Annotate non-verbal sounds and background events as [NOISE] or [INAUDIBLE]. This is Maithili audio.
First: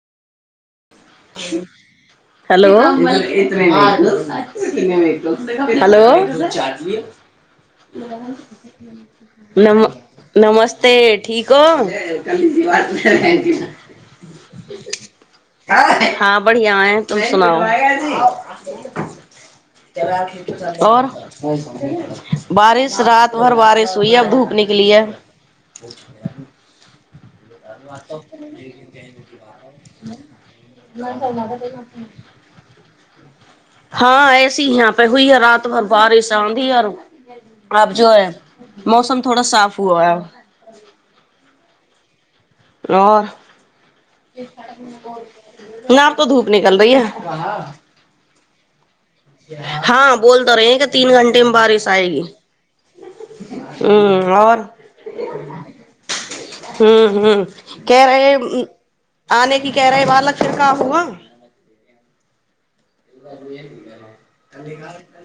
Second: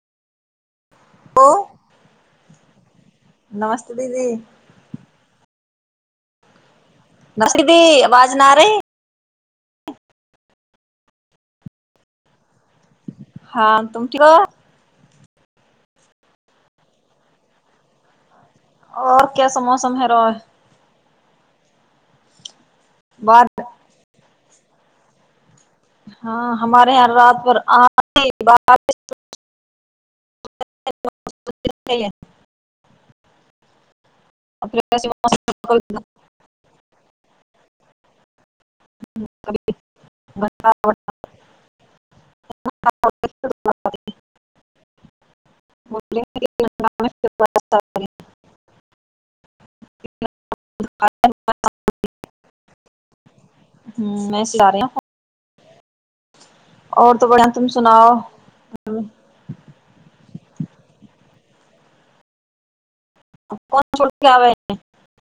ओ [UNINTELLIGIBLE] हेलो। नमस्ते दीदी [UNINTELLIGIBLE] हेलो। नमस्ते दी, आवाज ना आ री। नम नमस्ते, ठीकी हो। हँ, तुम ठीक हो। हँ, बढ़िआ हैं तुम सुनाओ। और कैसा मौसम है रो और [UNINTELLIGIBLE] बारिश, रात भर बाद बारिश हुई है अब धूप निकली है। हँ, हमारे यहां रात भर आंधी बारिश होती है। [UNINTELLIGIBLE] हँ, ऐसी ही फिर यहाँ पे ऐसे हई है रात मौसम भर में बारिश, आधी आऔर अब जो है मौसम थोड़ा कभी साफ हुआ। कभी घटा आओर बढ़ता आओर ना तो धूप निकल रहि है। है। हँ, बोल तो रहे हैं कि तीन घंटे मे बारिश आएगी। ह्म्म आओर, मैसेज आ रहे हैं हु, और तो हु, बढ़िया तुम केह सुनाओ रहे है आने की कह रहेै बक फिर का हुआ। कौन छोड़ के आवे [UNINTELLIGIBLE]